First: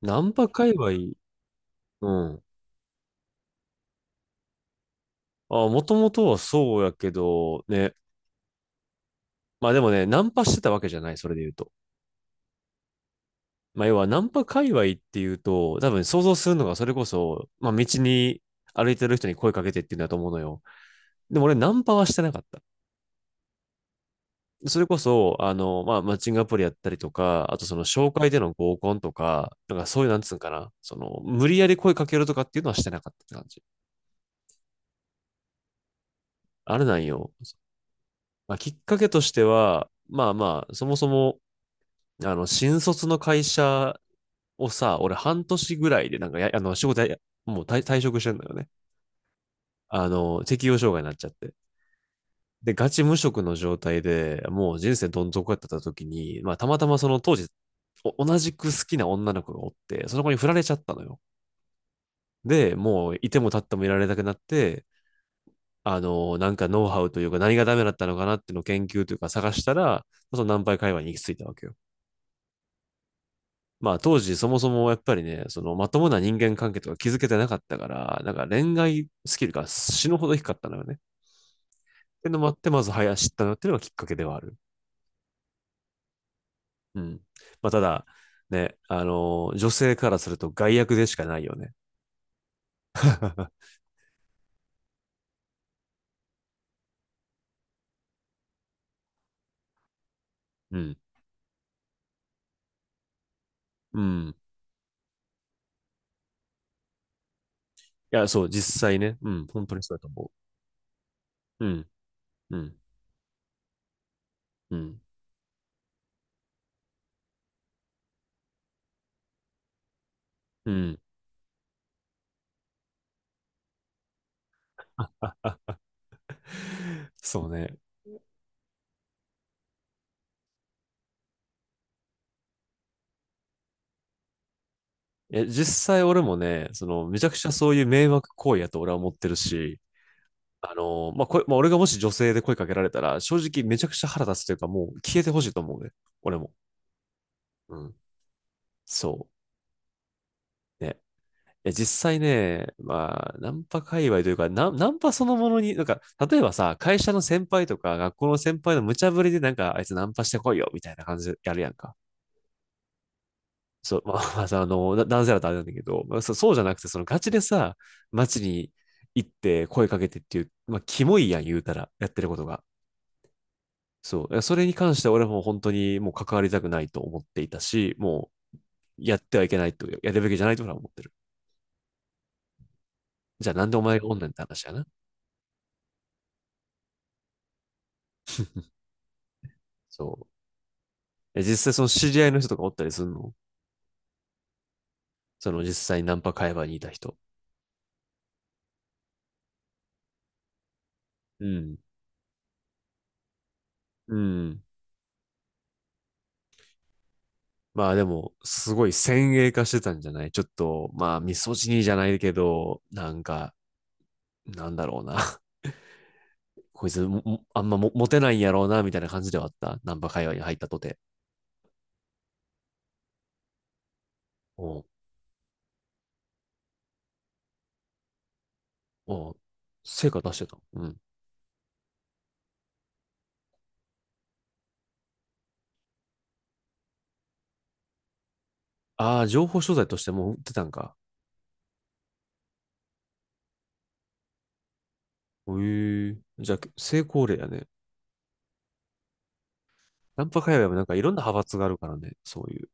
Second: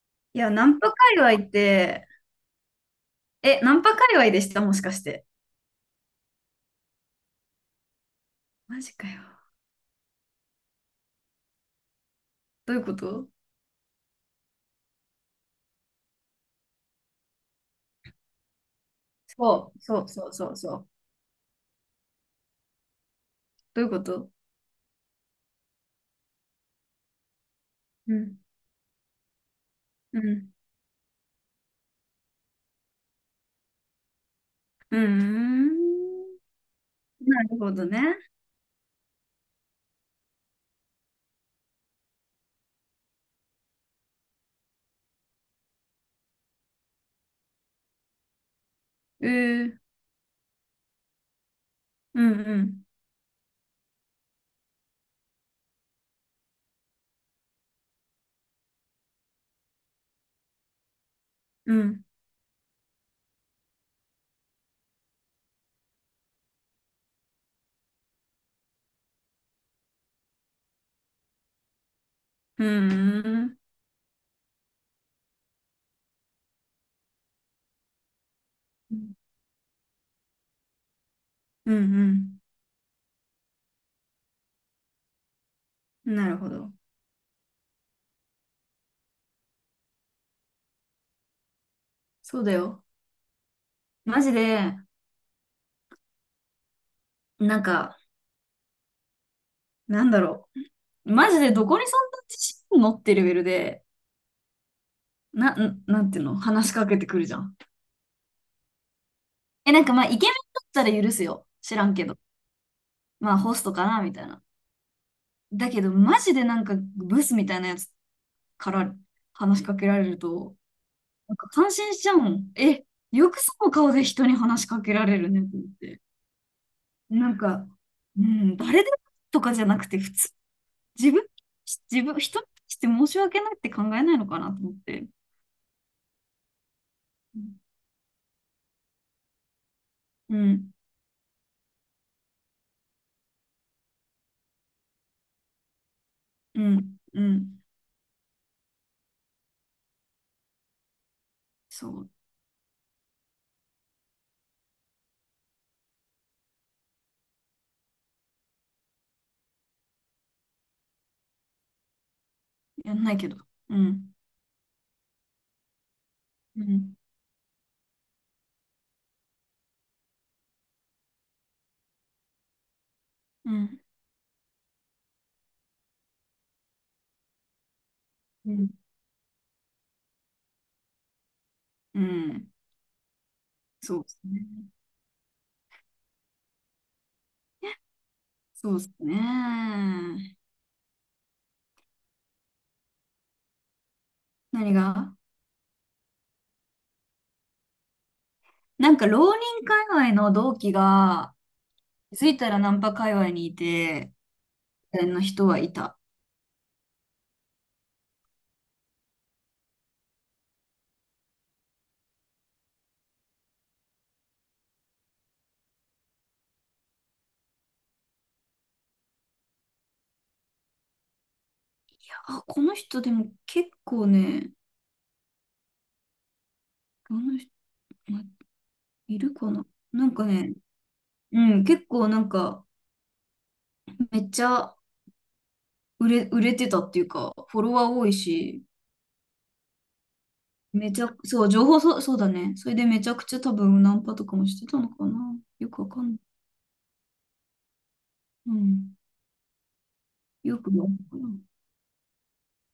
ナンいパや、ナ界ン隈、パ界隈っうて、ん。え、ナンパ界隈でしたもしかして。あ、もともとはそうやけど、ね。マジかよ。まあでもね、ナンパしてたわけじゃない、それで言うと。どういうこと？まあ要は、ナンパ界隈っていうと、多分想像するのがそれこそ、まあ道に歩いてる人に声かけそてう、っていうんそだう、とそ思ううのそう、よ。そう。でも俺、ナンパはしてなかった。どういうこと？それこそ、まあ、マッチングアプリやったりとか、あとその紹う介でん、の合コンとか、なんかそういう、なうんつうんん。かな、その、無理やり声かけるとかっていうのはしてなかったって感じ。うーん。あれなんよ。なるほどね。まあ、きっかけとしては、まあまあ、そもそも、新卒の会社をさ、俺半年ぐらいでなんかや、仕事や、もう退職してんだよね。うー、あの、適応障害になっちゃって。うん、うで、ん、ガチ無職の状態でもう人生どん底やってた時に、まあ、たまたまその当時、お同じく好きな女の子がおって、その子に振られちゃったのよ。うん、で、もういても立ってもいられなくなって、なんかノウハウというか何がダメだったのかなっていうのを研究というか探したら、そのナンパイ会話に行き着いたわけよ。うーん、まあ当時そもそもやっぱりね、そのまともな人間関係とか築けてなかったから、なんか恋愛スキルが死ぬほど低かったのよね。っうん、うていうのん。もあって、まず早知ったのっていうのがきっかけではある。なるほど。うん。まあただ、ね、女性からすると害悪でしかないよね。そうだよ。マジで、なんか、なんだろうん。う。マジでどこにそんな自信持ってレベルで、うん。いなんていうの話しかけてくるじゃん。や、そう、実際ね。うん。本え、当なにんかそうだまあ、とイケ思メンだったら許すよ。う。う知らん。んけど。うん。まあホストかなみたいな。うん。だけど、マジでなんかブスみたいなやつから話しかけられると、うん。なんか感心しちゃうもん。え、よくその顔で人に話しかけられるねって思って。なんそうか、ね。うん、誰でもとかじゃなくて、普通、自分、自分、人に対して申し訳ないって考えないのかなと思って。え、実際俺もね、その、めちゃくちゃそういう迷惑行為やと俺は思ってるし、うん、まあ、こまあ、俺がもし女性で声かけられたら、正直めちゃくちゃ腹立つというか、もう消えてほしいと思うね。俺も。うん、うん、うん。そう。ね。え、そ実う、際ね、まあ、ナンパ界隈というか、ナン、ナンパそのものに、なんか、例えばさ、会社の先輩とか、学校の先輩の無茶ぶりで、なんか、あいつナンパしてこいよ、みたいな感じでやるやんか。やんないけど。うそう、ん、まあ、まあさ、な男性だとあれなんだけど、まあ、そそうじうゃなくて、ん、そのガチでさ、街に行って声かけてっていう、まあ、キモいやん、言うたら、やってることが。うん、そう。それに関しては俺も本当にもう関わりたくないと思っていたし、もうん、うやってはいけないと、やるべきじゃないと俺は思ってる。うん、じゃあなんでお前そうがでおんすねんってね。話やな。そうですそね。う。え実際その知り合いの人とかおったりするの何が？その実際ナンパ会話にいた人。なんか浪人界隈の同期が、うん。気づいたらナンパ界隈にいて、うん。みたいな人はいた。まあでも、すごい先鋭化してたんじゃないちょっと、まあ、ミソジニーじゃないけど、なんか、なんだろうな。こいつも、もあんまもモテないんやろうな、みたいな感じではあった。ナンパ会話に入ったとて。あ、この人でも結構ね、おうこの人、まいおるうかな。な成ん果か出してね、た。うん。うん、結構なんか、めっちゃ売れてたっていうか、フォロワー多いし、ああ、情報商材としてもう売ってたんめか。ちゃ、そう、情報、そう、そうだね。それでめちゃくちゃ多分ナンパとかもしてたのかなよくわかえんなえい。じゃあ、成功例やね。うん。ナンパ界よ隈くもなわんかかんいろんなな派い。閥があるからね。そういう、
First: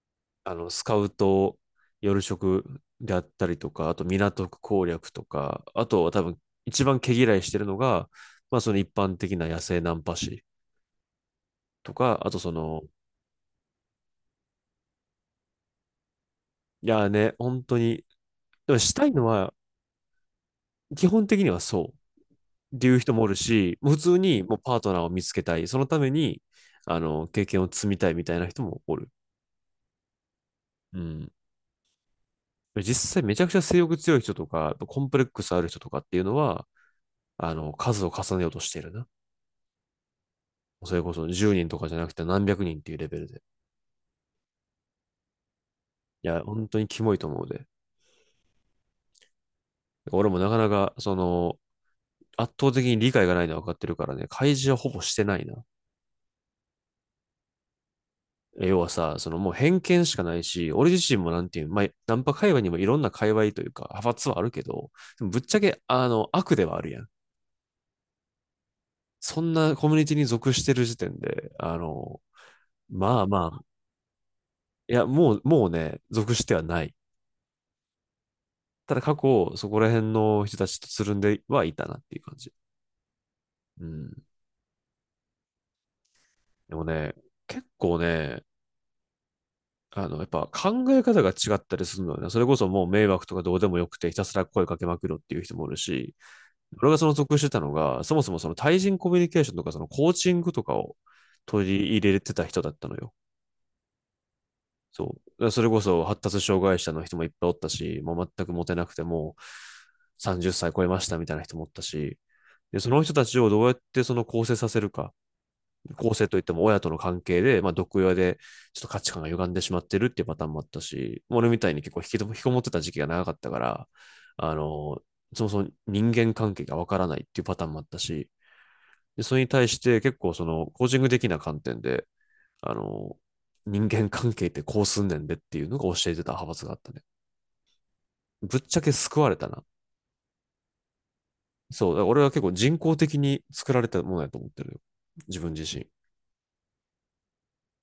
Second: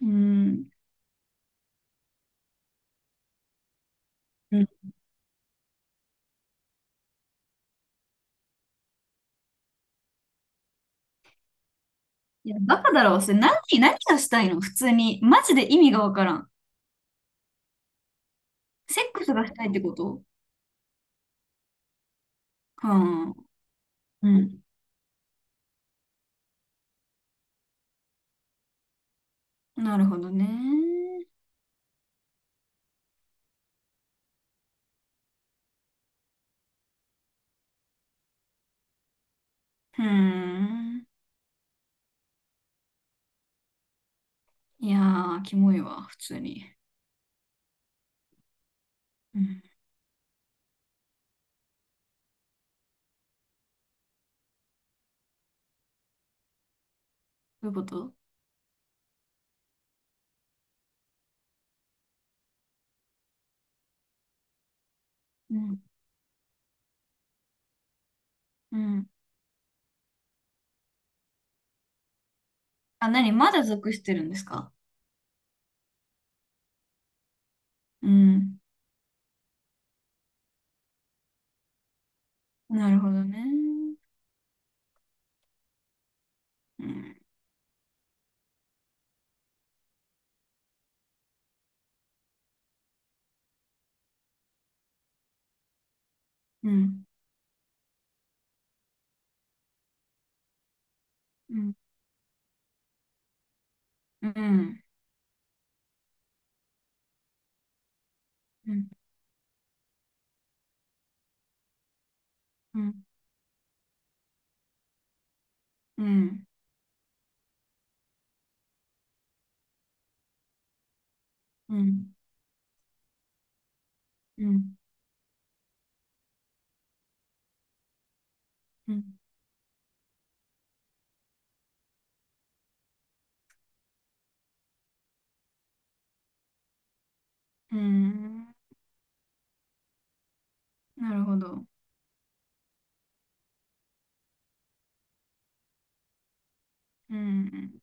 うあん。の、スカウト、夜食であったりとか、あと港区攻略とか、あとは多分一番毛嫌いしてるのが、まあその一般的な野生ナンパ師とか、あといそや、バの、カだろ。それ何、何がしたいの普通に。マジで意味がわからん。いやーね、本当に、でもしセッたいクのスがしはたいってこと？基本的にはそうっていう人もおはるあ、し、普通うにもうん。パートナーを見つけたい、そのために、経験を積みたいみたいな人もおる。なるほどうね。ん。実際めちゃくちゃ性欲強い人とか、コンプレックスある人とかっていうのは、数を重ねようとしてるな。うーそれん。こそ10人とかじゃなくて何百人っていうレベルで。いやー、キモいわ、普い通や、に。本当にキモいと思うで。うん。俺もなかなか、その、圧倒的に理解がないのは分かってるからね、開示はほぼしてないな。どういうこと？要はさ、そのもう偏見しかないし、俺自身もなんていう、まあ、ナンパ界隈にもいろんな界隈というか、派閥はあるけど、ぶっちうゃん。け、悪ではあるやん。うん。そんなコミュニティに属してる時点で、あ、まあ何ままだあ属してるんですか？いや、もう、もうね、属してはない。うん。ただ過去、そこら辺の人たちとつるんではいたなっていう感じ。なるほどね。うん。でうもね、ん。結構ね、やっぱ考え方が違ったりするのよね。それこそもう迷惑とかどうでもよくてひたすら声かけまくるっていう人もいるし、う俺がそん。の属してたのが、そもそもその対人コミュニケーションとかそのコーチングとかをう取ん。り入れてた人だったのよ。うん。うん。そう。それこそ発達障害者の人もいっぱいおったし、もう全くモうテなん。くてもう30歳超えましたみたいな人もおったし、うで、そん。の人たちをどうやってその構成させるか、う構成といっん。ても親との関係で、まあ、毒親でちょっと価値観が歪んでしまってるっていうパターンもあったし、俺みたいうに結構引ん。きも引きこもってた時期が長かったから、あの、そもそも人間関係がわからないっていうパターンもあったし、うん。で、それに対して結構そのコーチング的な観点で、あの、人間関係ってこうすんねんでっていうのが教えてた派閥があったね。うん。ぶっちゃけ救われたな。なるほど。そう、だから俺は結構人工的に作られたものやと思ってるよ。自分自身。うん。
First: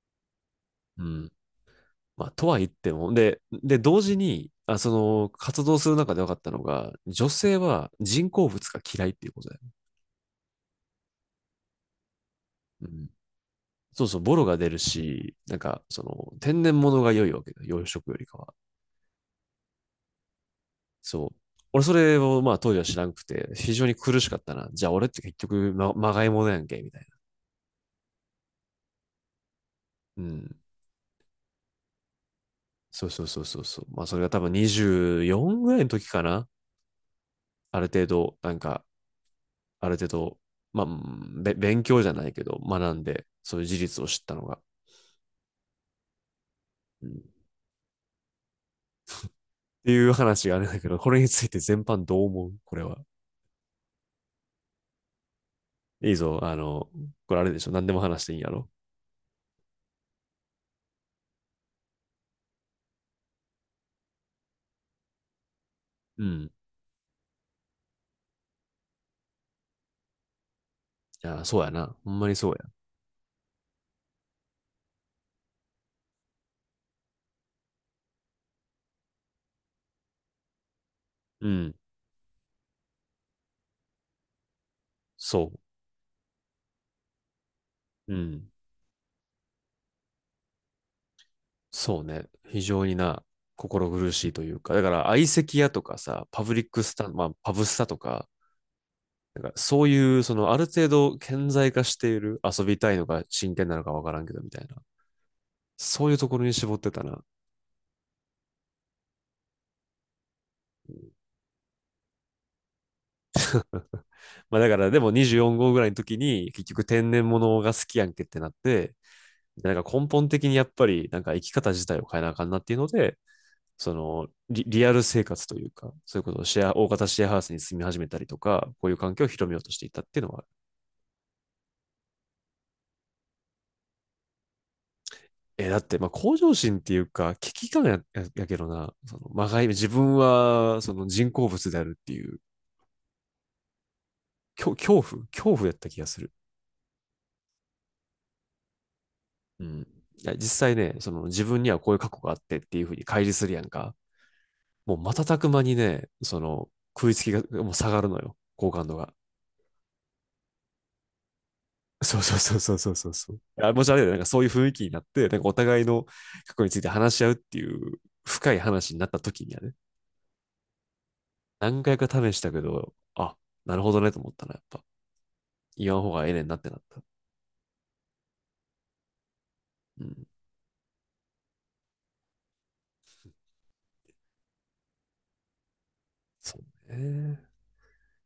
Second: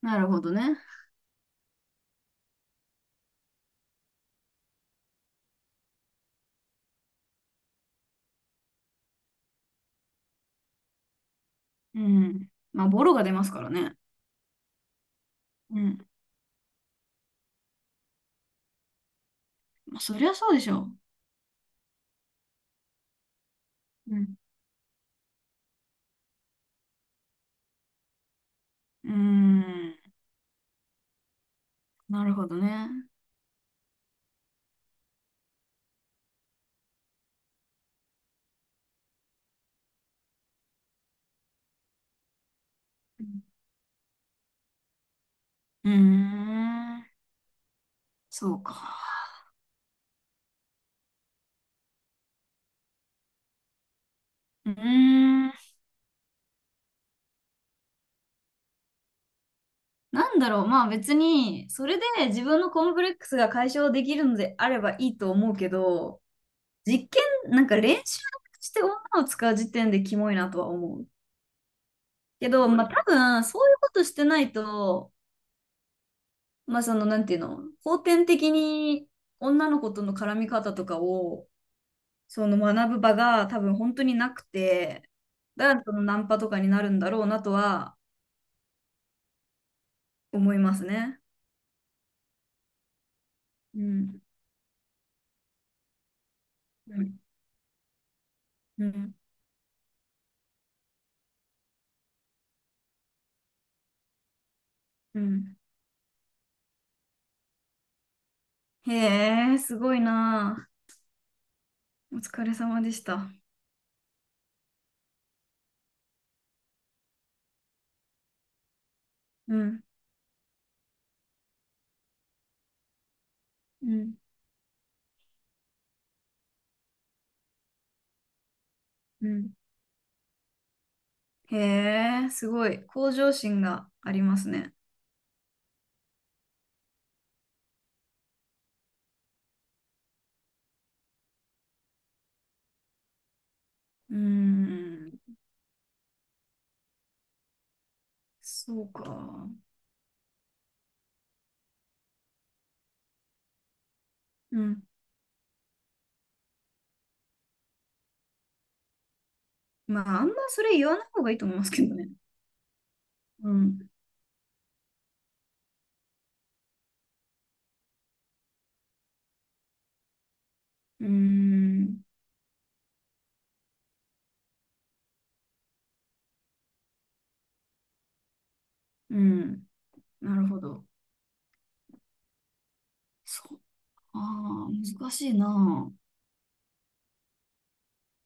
なるほどね。うん。まあ、とは言っても、で、同時に、その、活動する中で分かったのが、女性は人工物が嫌いっていうことだよ。うん。まうあ、ボん。ロが出ますからね。そうそう、ボロが出るし、なんうか、そん。の、天然物が良いわけだ養殖よりかは。まあ、そりゃそうでしょう。そう。俺それをまあ当時は知らんくて、非常にう苦しかん。ったな。じゃあ俺って結局ま、まがいものやんけ、みたいうーん。な。うん。なるほどね。そう。まあそれが多分24ぐらいの時かな。ある程度、なんか、ある程度、まあ、うんべ勉強じゃないけど、学んうで、ん。そういう事実を知ったのが。うーうん、っん。そうか。ていう話があるんだけど、これについて全般どう思うこれは。うーん。いいぞ。あの、これあれでしょ。何でも話していいんやろ。なんだろう。まあ別に、それで自分のコンプレックスが解消できるのであればいいと思うけど、うん。実験、なんか練習して女を使う時点でキモいなとは思う。いや、そうやな。ほんまにけそうや。ど、まあ多分、そういうことしてないと、まあその、なんていうの、後天的に女の子との絡み方とかうを、ん。その学ぶ場が多分本当になくて、そだからそのナンパとかになるんだろうなとはう。うん。思いますね。そうね。非常にな、う心苦ん。しいというか、だから相席屋とかさ、パブリックスうタン、ん。まあ、パブスタとか、うん。なんかそういう、そのある程度顕在化している、遊びたいのか真剣なのかわからんけどみたいな。うん。そういうところに絞ってたな。へえ、すごいなあ。お疲れ様でした。まあだからでも24号ぐらいの時に結局天然物が好きやんけってなって、うなんん。か根本的にやっぱりなんか生き方自体を変えなあかんなっていうので、うそん。のリリアル生活というか、そういうことをシェア、大型シェアハウスに住み始めたりとか、こういう環境うを広ん。めようとしていたっていうのはへえ、すごい。向上心がありますね。え、だって、まあ、向上心っていうか、危機感や、ややけどな、その、まがい、自分は、その人工物であるっていう、う恐恐怖ん。恐怖やった気がする。そうか。うん。いや、実際ね、その、自分にはこういう過去があってっていうふうに乖離するやんか。うん。もう瞬く間にね、その、食いつきが、もう下がるのよ、好感度が。まあ、あんまそれ言わない方がいいと思いますけど ね。そう。うあ、もん。しあれだよ、なんかそういう雰囲気になって、なんかお互いの過去について話し合うっていう深い話になった時にはね、う何回ん。か試したけど、あ、なるほどねと思ったな、やっぱ。言わん方がええねんなってなった。うん。うん。なるほど。そう。ああ、難しいな。そうね。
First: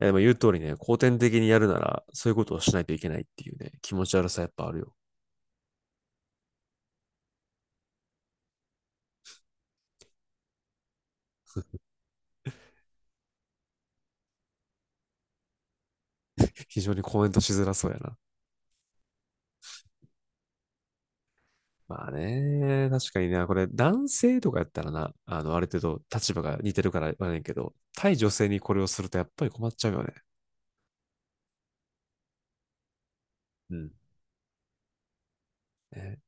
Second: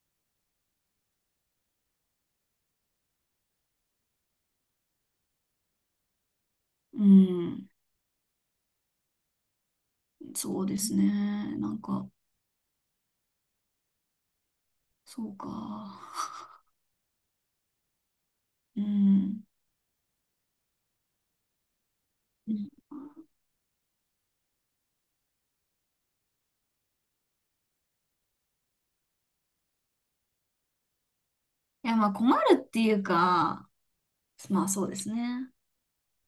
えでも言う通りね、後天的にやるなら、そういうことをしないといけないっていうね、気持ち悪さやっぱあるよ。うん、そうですね。なんか、そうか。非常にコメントしづらそうやな。うん。まあいね、確かにね、これ男性とかやったらな、ある程度立場が似てるから言わねんけど、対女性にこれをするとやっぱり困っちゃうよね。や、まあ困るっていうか、うん。まあそうですね。ね